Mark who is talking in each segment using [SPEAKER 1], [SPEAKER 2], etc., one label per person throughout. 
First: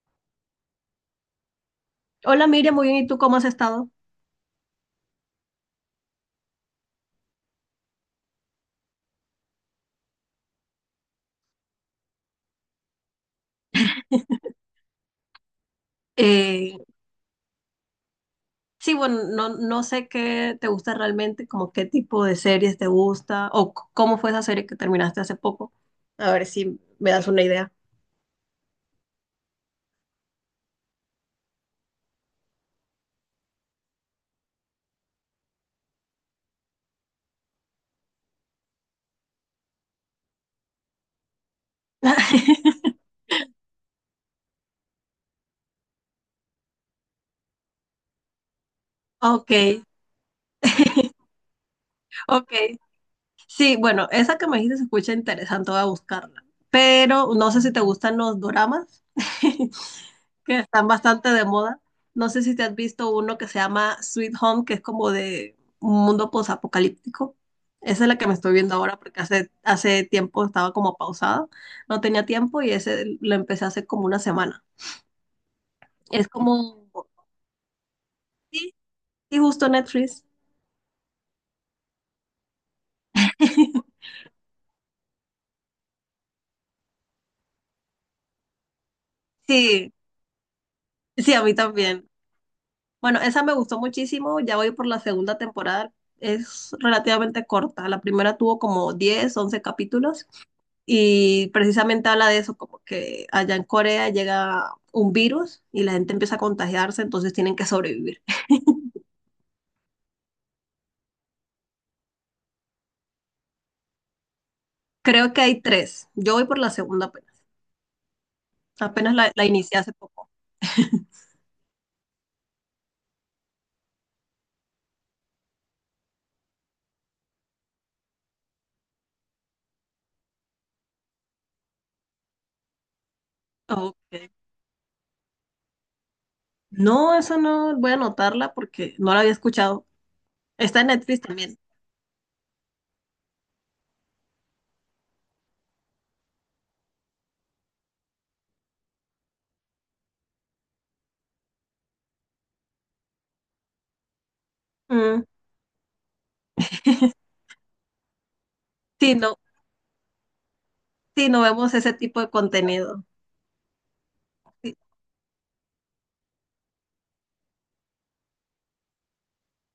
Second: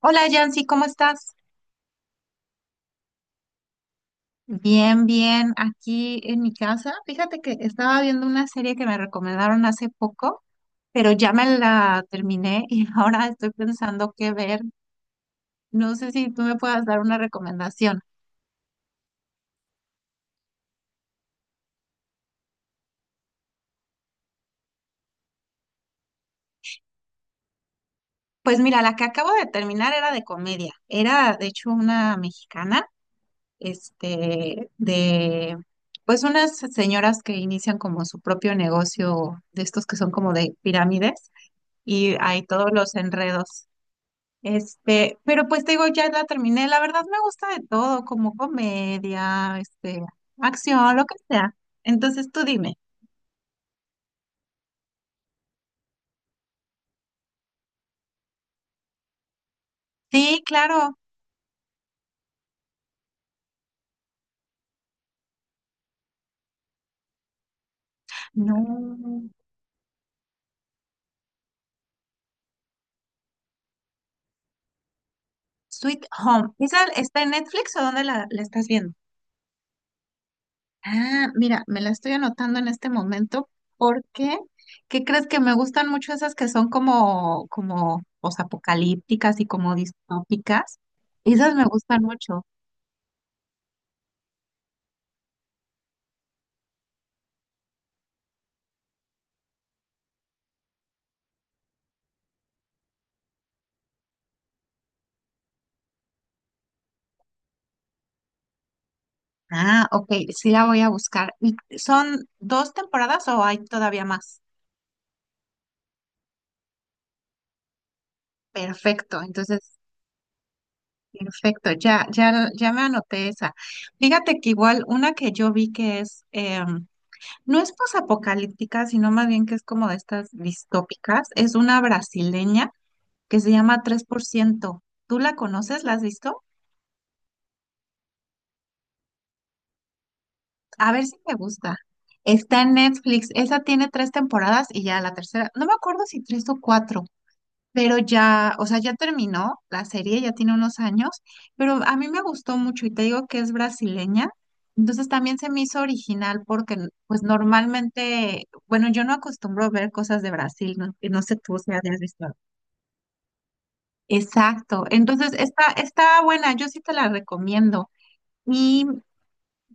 [SPEAKER 1] Hola Yancy, ¿cómo estás?
[SPEAKER 2] Hola Miriam, muy bien. ¿Y tú cómo has estado?
[SPEAKER 1] Bien, bien, aquí en mi casa. Fíjate que estaba viendo una serie que me recomendaron hace poco, pero ya me la terminé y ahora estoy pensando qué ver. No sé si tú me
[SPEAKER 2] Eh,
[SPEAKER 1] puedas dar una recomendación.
[SPEAKER 2] sí, bueno, no, no sé qué te gusta realmente, como qué tipo de series te gusta o cómo fue esa serie que terminaste hace poco. A ver si me das una idea.
[SPEAKER 1] Pues mira, la que acabo de terminar era de comedia. Era de hecho una mexicana, este, de pues unas señoras que inician como su propio negocio de estos que son como de pirámides y hay todos los enredos. Este, pero pues te digo, ya la terminé. La verdad me gusta de todo, como
[SPEAKER 2] Ok,
[SPEAKER 1] comedia, este, acción, lo que sea. Entonces tú
[SPEAKER 2] ok.
[SPEAKER 1] dime.
[SPEAKER 2] Sí, bueno, esa que me dijiste se escucha interesante, voy a buscarla. Pero no sé si te gustan los doramas.
[SPEAKER 1] Sí,
[SPEAKER 2] Están
[SPEAKER 1] claro.
[SPEAKER 2] bastante de moda. No sé si te has visto uno que se llama Sweet Home, que es como de un mundo posapocalíptico. Esa es la que me estoy viendo ahora porque
[SPEAKER 1] No.
[SPEAKER 2] hace tiempo estaba como pausada, no tenía tiempo y ese lo empecé hace como una semana.
[SPEAKER 1] Sweet
[SPEAKER 2] Es
[SPEAKER 1] Home. ¿Esa
[SPEAKER 2] como,
[SPEAKER 1] está en Netflix o dónde la estás
[SPEAKER 2] sí,
[SPEAKER 1] viendo?
[SPEAKER 2] sí, justo Netflix.
[SPEAKER 1] Ah, mira, me la estoy anotando en este momento porque, ¿qué crees que me gustan mucho esas que son como, como, posapocalípticas y como
[SPEAKER 2] Sí,
[SPEAKER 1] distópicas?
[SPEAKER 2] sí, a
[SPEAKER 1] Esas
[SPEAKER 2] mí
[SPEAKER 1] me gustan
[SPEAKER 2] también.
[SPEAKER 1] mucho.
[SPEAKER 2] Bueno, esa me gustó muchísimo, ya voy por la segunda temporada, es relativamente corta, la primera tuvo como 10 11 capítulos. Y precisamente habla de eso, como que allá en Corea llega un virus y la gente empieza a contagiarse, entonces tienen que sobrevivir.
[SPEAKER 1] Ah, ok, sí la voy a buscar. ¿Y son dos temporadas o hay todavía más?
[SPEAKER 2] Creo que hay tres. Yo voy por la segunda apenas. Apenas
[SPEAKER 1] Perfecto,
[SPEAKER 2] la
[SPEAKER 1] entonces,
[SPEAKER 2] inicié hace poco.
[SPEAKER 1] perfecto, ya, ya, ya me anoté esa. Fíjate que igual una que yo vi que es, no es posapocalíptica, sino más bien que es como de estas distópicas, es una brasileña que se llama Tres por
[SPEAKER 2] Ok.
[SPEAKER 1] ciento. ¿Tú la conoces? ¿La has visto?
[SPEAKER 2] No, esa no, voy a anotarla porque no la había escuchado. Está en
[SPEAKER 1] A ver si
[SPEAKER 2] Netflix
[SPEAKER 1] me
[SPEAKER 2] también.
[SPEAKER 1] gusta. Está en Netflix, esa tiene tres temporadas y ya la tercera, no me acuerdo si tres o cuatro pero ya, o sea, ya terminó la serie, ya tiene unos años, pero a mí me gustó mucho y te digo que es brasileña, entonces
[SPEAKER 2] Mm.
[SPEAKER 1] también se me hizo original porque pues normalmente, bueno, yo no
[SPEAKER 2] Sí, no,
[SPEAKER 1] acostumbro ver cosas de Brasil, no, y no
[SPEAKER 2] sí,
[SPEAKER 1] sé
[SPEAKER 2] no
[SPEAKER 1] tú si
[SPEAKER 2] vemos
[SPEAKER 1] la
[SPEAKER 2] ese
[SPEAKER 1] has
[SPEAKER 2] tipo
[SPEAKER 1] visto.
[SPEAKER 2] de contenido. Sí.
[SPEAKER 1] Exacto, entonces está, está buena, yo sí te la recomiendo. Y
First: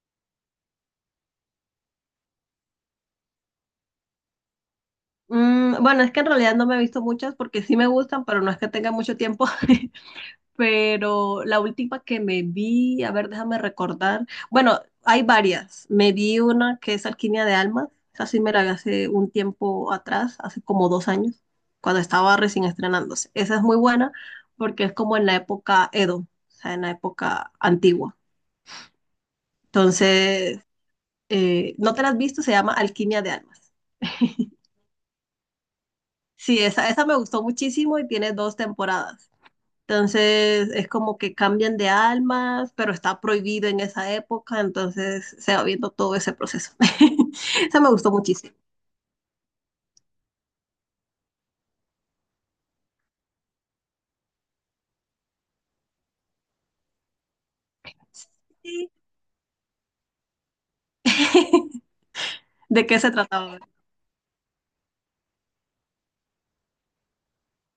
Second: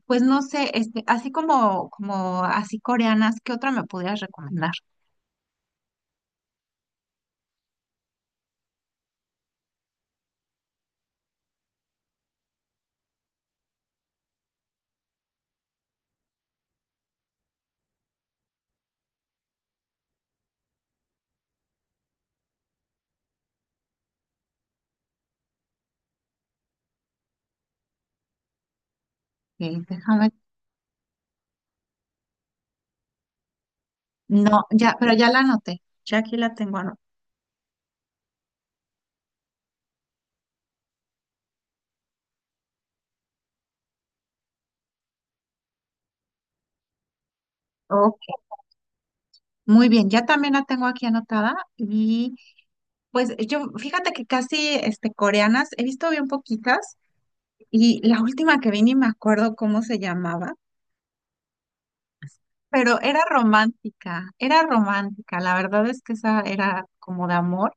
[SPEAKER 1] pues no sé, este, así como, como así coreanas, ¿qué otra me podrías recomendar?
[SPEAKER 2] Mm, bueno, es que en realidad no me he visto muchas porque sí me gustan, pero no es que tenga mucho tiempo. Pero la última que me vi, a ver, déjame recordar. Bueno, hay varias. Me vi una que es Alquimia de Almas. Esa sí me la vi hace un tiempo atrás, hace como 2 años, cuando estaba recién estrenándose. Esa es muy buena porque es como en la época Edo, o sea, en la época antigua.
[SPEAKER 1] Eh, déjame,
[SPEAKER 2] Entonces, ¿no te la has visto? Se llama Alquimia de Almas.
[SPEAKER 1] no, ya, pero ya la anoté, ya aquí la
[SPEAKER 2] Sí,
[SPEAKER 1] tengo anotada.
[SPEAKER 2] esa me gustó muchísimo y tiene 2 temporadas. Entonces es como que cambian de almas, pero está prohibido en esa época, entonces se va viendo todo ese proceso. Eso me gustó muchísimo.
[SPEAKER 1] Muy bien, ya también la tengo aquí anotada y pues yo, fíjate que casi este, coreanas, he visto bien poquitas y la última que vi
[SPEAKER 2] Sí.
[SPEAKER 1] ni me acuerdo cómo se llamaba,
[SPEAKER 2] ¿De qué
[SPEAKER 1] pero
[SPEAKER 2] se trataba?
[SPEAKER 1] era romántica, la verdad es que esa era como de amor,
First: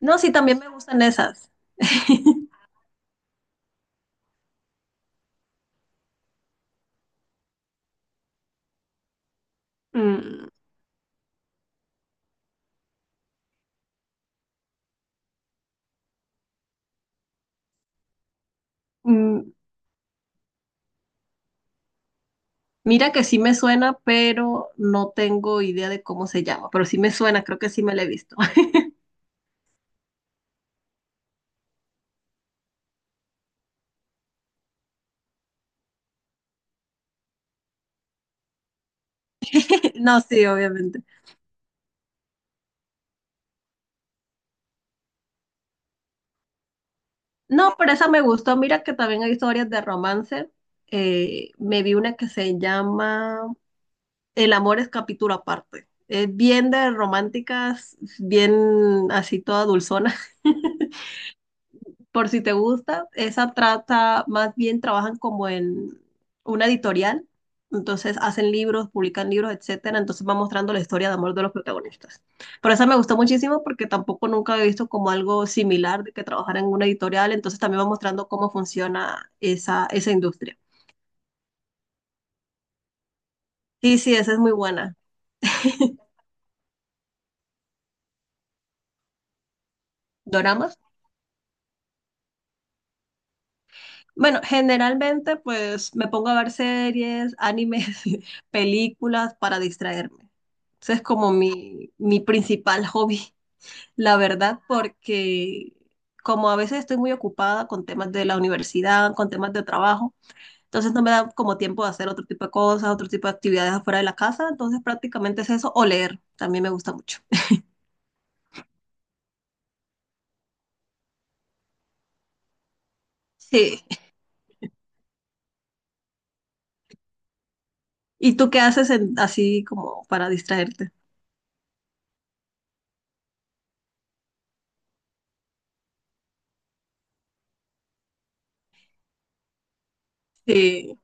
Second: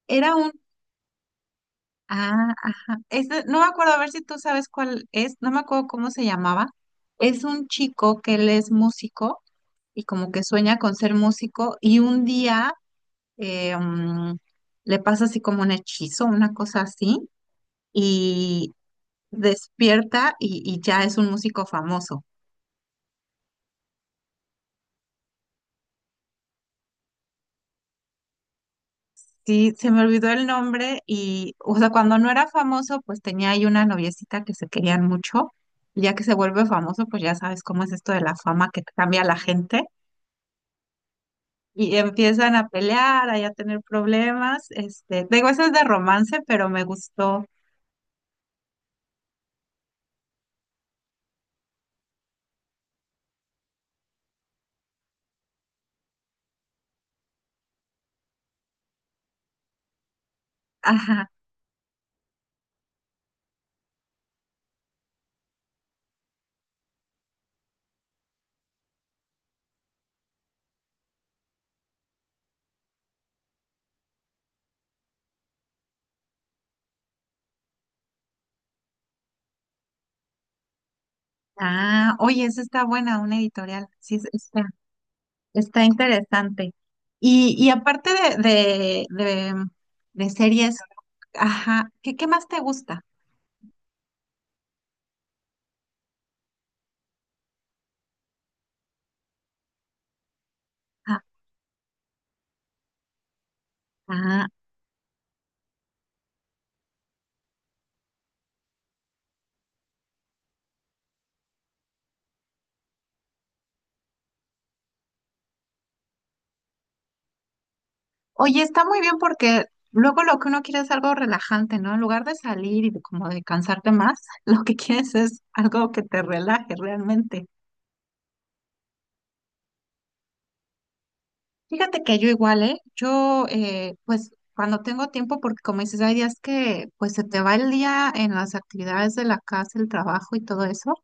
[SPEAKER 2] No, sí,
[SPEAKER 1] era un,
[SPEAKER 2] también me gustan esas.
[SPEAKER 1] ah, ajá, no me acuerdo, a ver si tú sabes cuál es, no me acuerdo cómo se llamaba, es un chico que él es músico y como que
[SPEAKER 2] Mm,
[SPEAKER 1] sueña con ser músico y un día eh, mm, le pasa así como un hechizo, una cosa así, y
[SPEAKER 2] mm,
[SPEAKER 1] despierta y ya es un músico famoso.
[SPEAKER 2] mira que sí me suena, pero no tengo idea de cómo se llama, pero sí me suena, creo que sí me la he visto.
[SPEAKER 1] Sí, se me olvidó el nombre y, o sea, cuando no era famoso, pues tenía ahí una noviecita que se querían mucho, y ya que se vuelve famoso, pues ya sabes cómo es esto de la fama que cambia a la gente.
[SPEAKER 2] No, sí, obviamente.
[SPEAKER 1] Y empiezan a pelear, ahí a tener problemas. Este, digo, eso es de romance, pero me gustó.
[SPEAKER 2] No, pero esa me gustó. Mira que también hay historias de romance. Me vi una que se llama El amor es capítulo aparte. Es bien de románticas, bien así toda dulzona.
[SPEAKER 1] Ajá.
[SPEAKER 2] Por si te gusta, esa trata, más bien trabajan como en una editorial. Entonces hacen libros, publican libros, etcétera. Entonces va mostrando la historia de amor de los protagonistas. Pero esa me gustó muchísimo porque tampoco nunca había visto como algo similar de que trabajara en una editorial. Entonces también va mostrando cómo funciona esa industria.
[SPEAKER 1] Ah, oye, esa está buena, una editorial.
[SPEAKER 2] Y sí,
[SPEAKER 1] Sí,
[SPEAKER 2] esa es muy buena.
[SPEAKER 1] está interesante. Y aparte de, de, de, de
[SPEAKER 2] ¿Doramas?
[SPEAKER 1] series, ajá, ¿qué más te gusta?
[SPEAKER 2] Bueno, generalmente pues me pongo a ver series, animes, películas para distraerme. Ese es
[SPEAKER 1] Ah,
[SPEAKER 2] como mi principal hobby, la
[SPEAKER 1] ah,
[SPEAKER 2] verdad, porque como a veces estoy muy ocupada con temas de la universidad, con temas de trabajo, entonces no me da como tiempo de hacer otro tipo de cosas, otro tipo de actividades afuera de la casa, entonces prácticamente es eso, o leer, también me gusta mucho.
[SPEAKER 1] oye, está muy bien porque luego lo que uno quiere es algo relajante, ¿no? En lugar de salir como de
[SPEAKER 2] Sí.
[SPEAKER 1] cansarte más, lo que quieres es algo que te relaje realmente.
[SPEAKER 2] ¿Y tú qué haces así como para distraerte?
[SPEAKER 1] Fíjate que yo igual, ¿eh? Yo, pues, cuando tengo tiempo, porque como dices, hay días que, pues, se te va el día en las actividades de la casa, el trabajo y todo eso.
[SPEAKER 2] Sí.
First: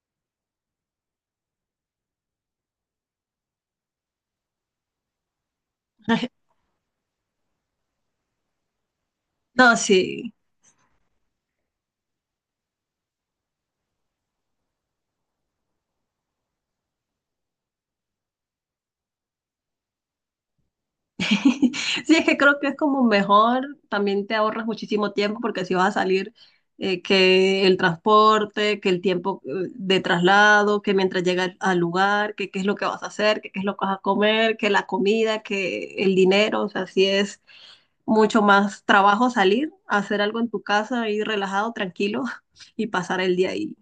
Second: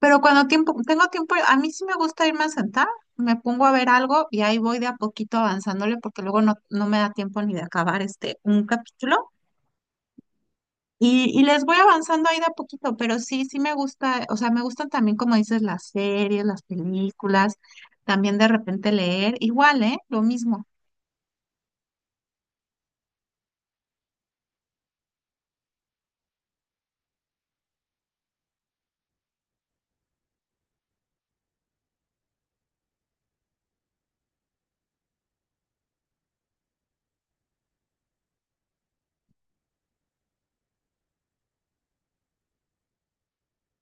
[SPEAKER 1] Pero cuando tengo tiempo, a mí sí me gusta irme a sentar, me pongo a ver algo y ahí voy de a poquito avanzándole porque luego no me da tiempo ni de acabar este un capítulo.
[SPEAKER 2] No, sí.
[SPEAKER 1] Y les voy avanzando ahí de a poquito, pero sí, sí me gusta, o sea, me gustan también, como dices, las series, las películas, también de repente leer, igual, ¿eh? Lo mismo.
[SPEAKER 2] Sí, es que creo que es como mejor, también te ahorras muchísimo tiempo porque si vas a salir, que el transporte, que el tiempo de traslado, que mientras llegas al lugar, que qué es lo que vas a hacer, que qué es lo que vas a comer, que la comida, que el dinero, o sea, sí es mucho más trabajo salir, hacer algo en tu casa, ir relajado, tranquilo y pasar el día ahí.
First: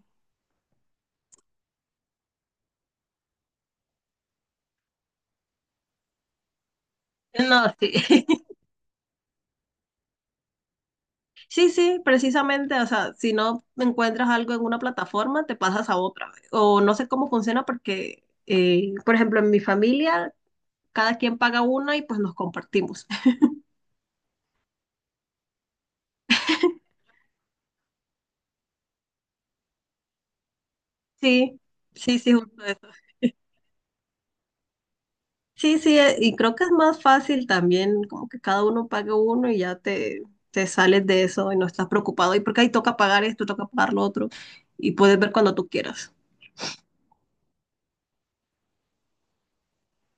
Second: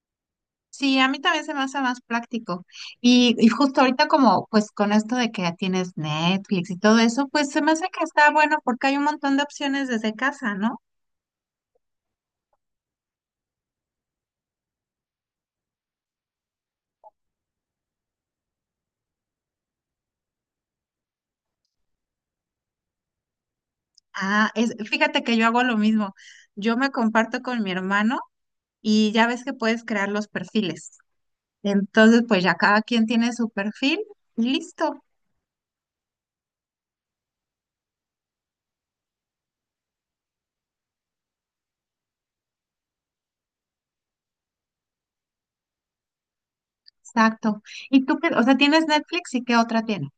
[SPEAKER 1] Sí, a mí también se me hace más práctico. Y justo ahorita como pues con esto de que ya tienes Netflix y todo eso, pues se me
[SPEAKER 2] No,
[SPEAKER 1] hace que
[SPEAKER 2] sí.
[SPEAKER 1] está bueno porque hay un montón de opciones desde casa, ¿no?
[SPEAKER 2] Sí, sí, precisamente, o sea, si no encuentras algo en una plataforma, te pasas a otra. O no sé cómo funciona porque, por ejemplo, en mi familia, cada quien paga una y pues nos compartimos.
[SPEAKER 1] Ah, es, fíjate que yo hago lo mismo. Yo me comparto con mi hermano y ya ves que puedes crear los perfiles.
[SPEAKER 2] Sí, sí,
[SPEAKER 1] Entonces,
[SPEAKER 2] sí,
[SPEAKER 1] pues ya
[SPEAKER 2] justo eso.
[SPEAKER 1] cada quien tiene su perfil y listo.
[SPEAKER 2] Sí, sí, y creo que es más fácil también, como que cada uno pague uno y ya te sales de eso y no estás preocupado. Y porque ahí toca pagar esto, toca pagar lo otro y puedes ver cuando tú quieras.
[SPEAKER 1] Exacto. ¿Y tú qué? O sea, ¿tienes Netflix y qué otra tienes?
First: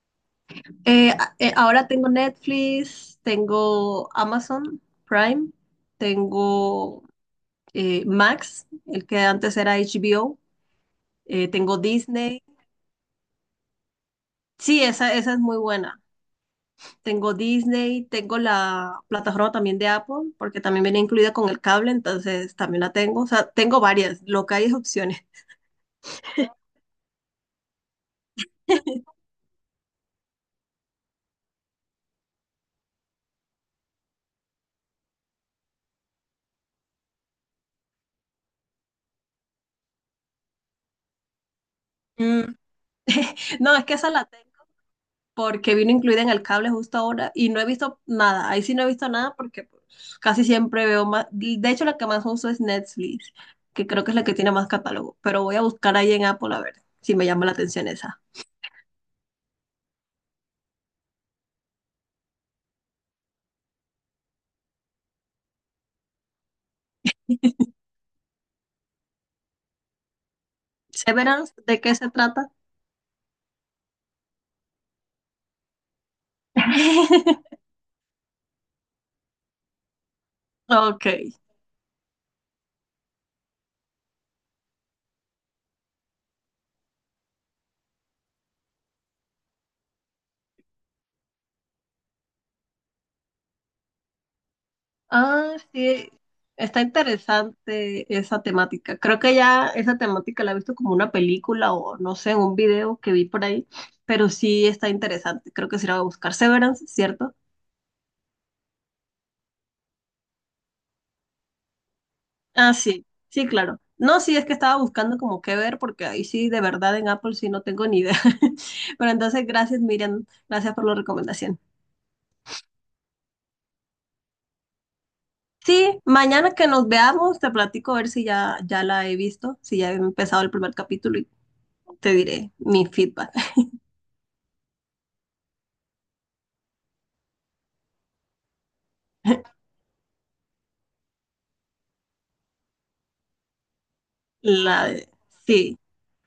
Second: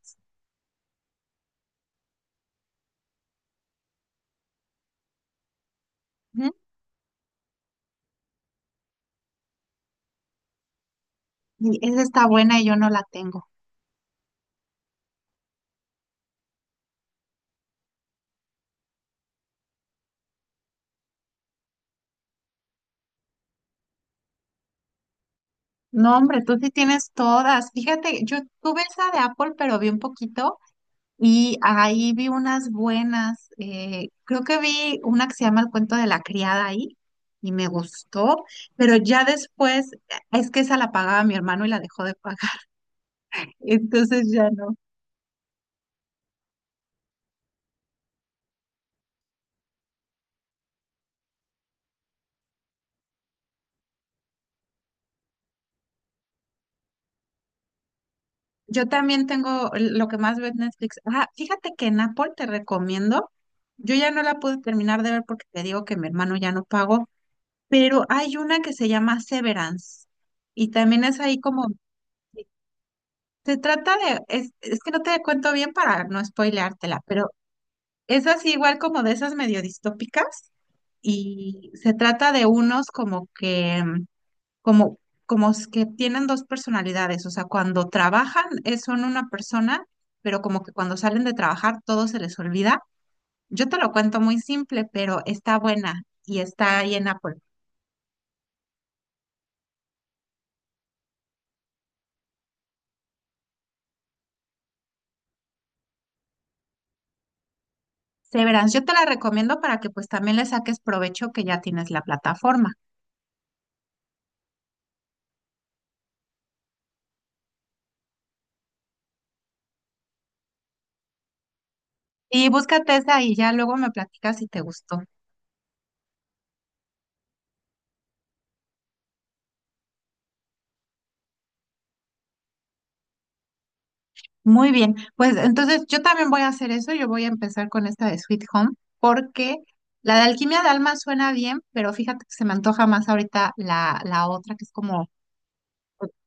[SPEAKER 2] Ahora tengo Netflix, tengo Amazon Prime,
[SPEAKER 1] Ujú.
[SPEAKER 2] tengo Max, el que antes era HBO, tengo
[SPEAKER 1] Y esa está
[SPEAKER 2] Disney.
[SPEAKER 1] buena y yo no la tengo.
[SPEAKER 2] Sí, esa es muy buena. Tengo Disney, tengo la plataforma también de Apple, porque también viene incluida con el cable, entonces también la tengo. O sea, tengo varias, lo que hay es opciones.
[SPEAKER 1] No, hombre, tú sí tienes todas. Fíjate, yo tuve esa de Apple, pero vi un poquito. Y ahí vi unas buenas, creo que vi una que se llama El cuento de la criada ahí y me gustó, pero ya después es que esa la pagaba mi hermano y la dejó de pagar,
[SPEAKER 2] Mm. No, es que esa la
[SPEAKER 1] entonces
[SPEAKER 2] tengo
[SPEAKER 1] ya no.
[SPEAKER 2] porque vino incluida en el cable justo ahora y no he visto nada. Ahí sí no he visto nada porque pues, casi siempre veo más. De hecho, la que más uso es Netflix, que creo que es la que tiene más catálogo, pero voy a buscar ahí en Apple a ver si me llama la atención esa.
[SPEAKER 1] Yo también tengo lo que más ve en Netflix. Ah, fíjate que en Apple te recomiendo, yo ya no la pude terminar de ver porque te digo que mi hermano ya no pagó, pero hay una que se llama Severance y también es ahí
[SPEAKER 2] Severance,
[SPEAKER 1] como...
[SPEAKER 2] ¿de qué se trata?
[SPEAKER 1] Se trata de, es que no te cuento bien para no spoileártela, pero es así igual como de esas medio distópicas
[SPEAKER 2] Ok.
[SPEAKER 1] y se trata de unos como que, como, como que tienen dos personalidades, o sea, cuando trabajan son una persona, pero como que cuando salen de trabajar todo se les olvida. Yo te lo cuento muy simple, pero
[SPEAKER 2] Ah,
[SPEAKER 1] está buena
[SPEAKER 2] sí.
[SPEAKER 1] y está
[SPEAKER 2] Está
[SPEAKER 1] ahí en Apple.
[SPEAKER 2] interesante esa temática. Creo que ya esa temática la he visto como una película o no sé, un video que vi por ahí, pero sí está interesante. Creo que sí la voy a buscar. Severance, ¿cierto?
[SPEAKER 1] Severance, yo te la recomiendo para que pues también le saques provecho que ya tienes la plataforma.
[SPEAKER 2] Ah, sí, sí, claro. No, sí, es que estaba buscando como qué ver, porque ahí sí, de verdad, en Apple sí no tengo ni idea. Pero entonces, gracias, Miriam, gracias por la recomendación.
[SPEAKER 1] Y búscate esa y ya luego me platicas si te gustó.
[SPEAKER 2] Sí, mañana que nos veamos, te platico a ver si ya, ya la he visto, si ya he empezado el primer capítulo y te diré mi feedback.
[SPEAKER 1] Muy bien, pues entonces yo también voy a hacer eso, yo voy a empezar con esta de Sweet Home, porque la de Alquimia de Alma suena bien, pero fíjate que se me antoja más ahorita la otra, que es
[SPEAKER 2] La
[SPEAKER 1] como
[SPEAKER 2] Sí,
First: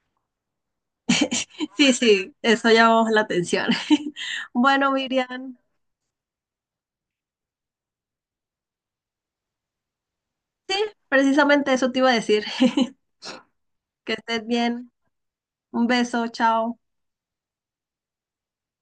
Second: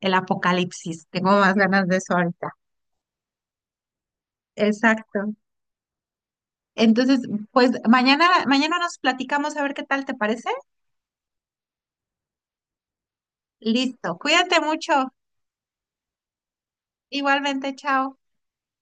[SPEAKER 1] el apocalipsis, tengo más ganas
[SPEAKER 2] sí,
[SPEAKER 1] de eso
[SPEAKER 2] sí,
[SPEAKER 1] ahorita.
[SPEAKER 2] eso llamó la atención. Bueno,
[SPEAKER 1] Exacto.
[SPEAKER 2] Miriam,
[SPEAKER 1] Entonces, pues mañana, mañana nos platicamos a ver qué tal te parece.
[SPEAKER 2] precisamente eso te iba a decir. Que
[SPEAKER 1] Listo,
[SPEAKER 2] estés
[SPEAKER 1] cuídate
[SPEAKER 2] bien.
[SPEAKER 1] mucho,
[SPEAKER 2] Un beso, chao.
[SPEAKER 1] igualmente, chao.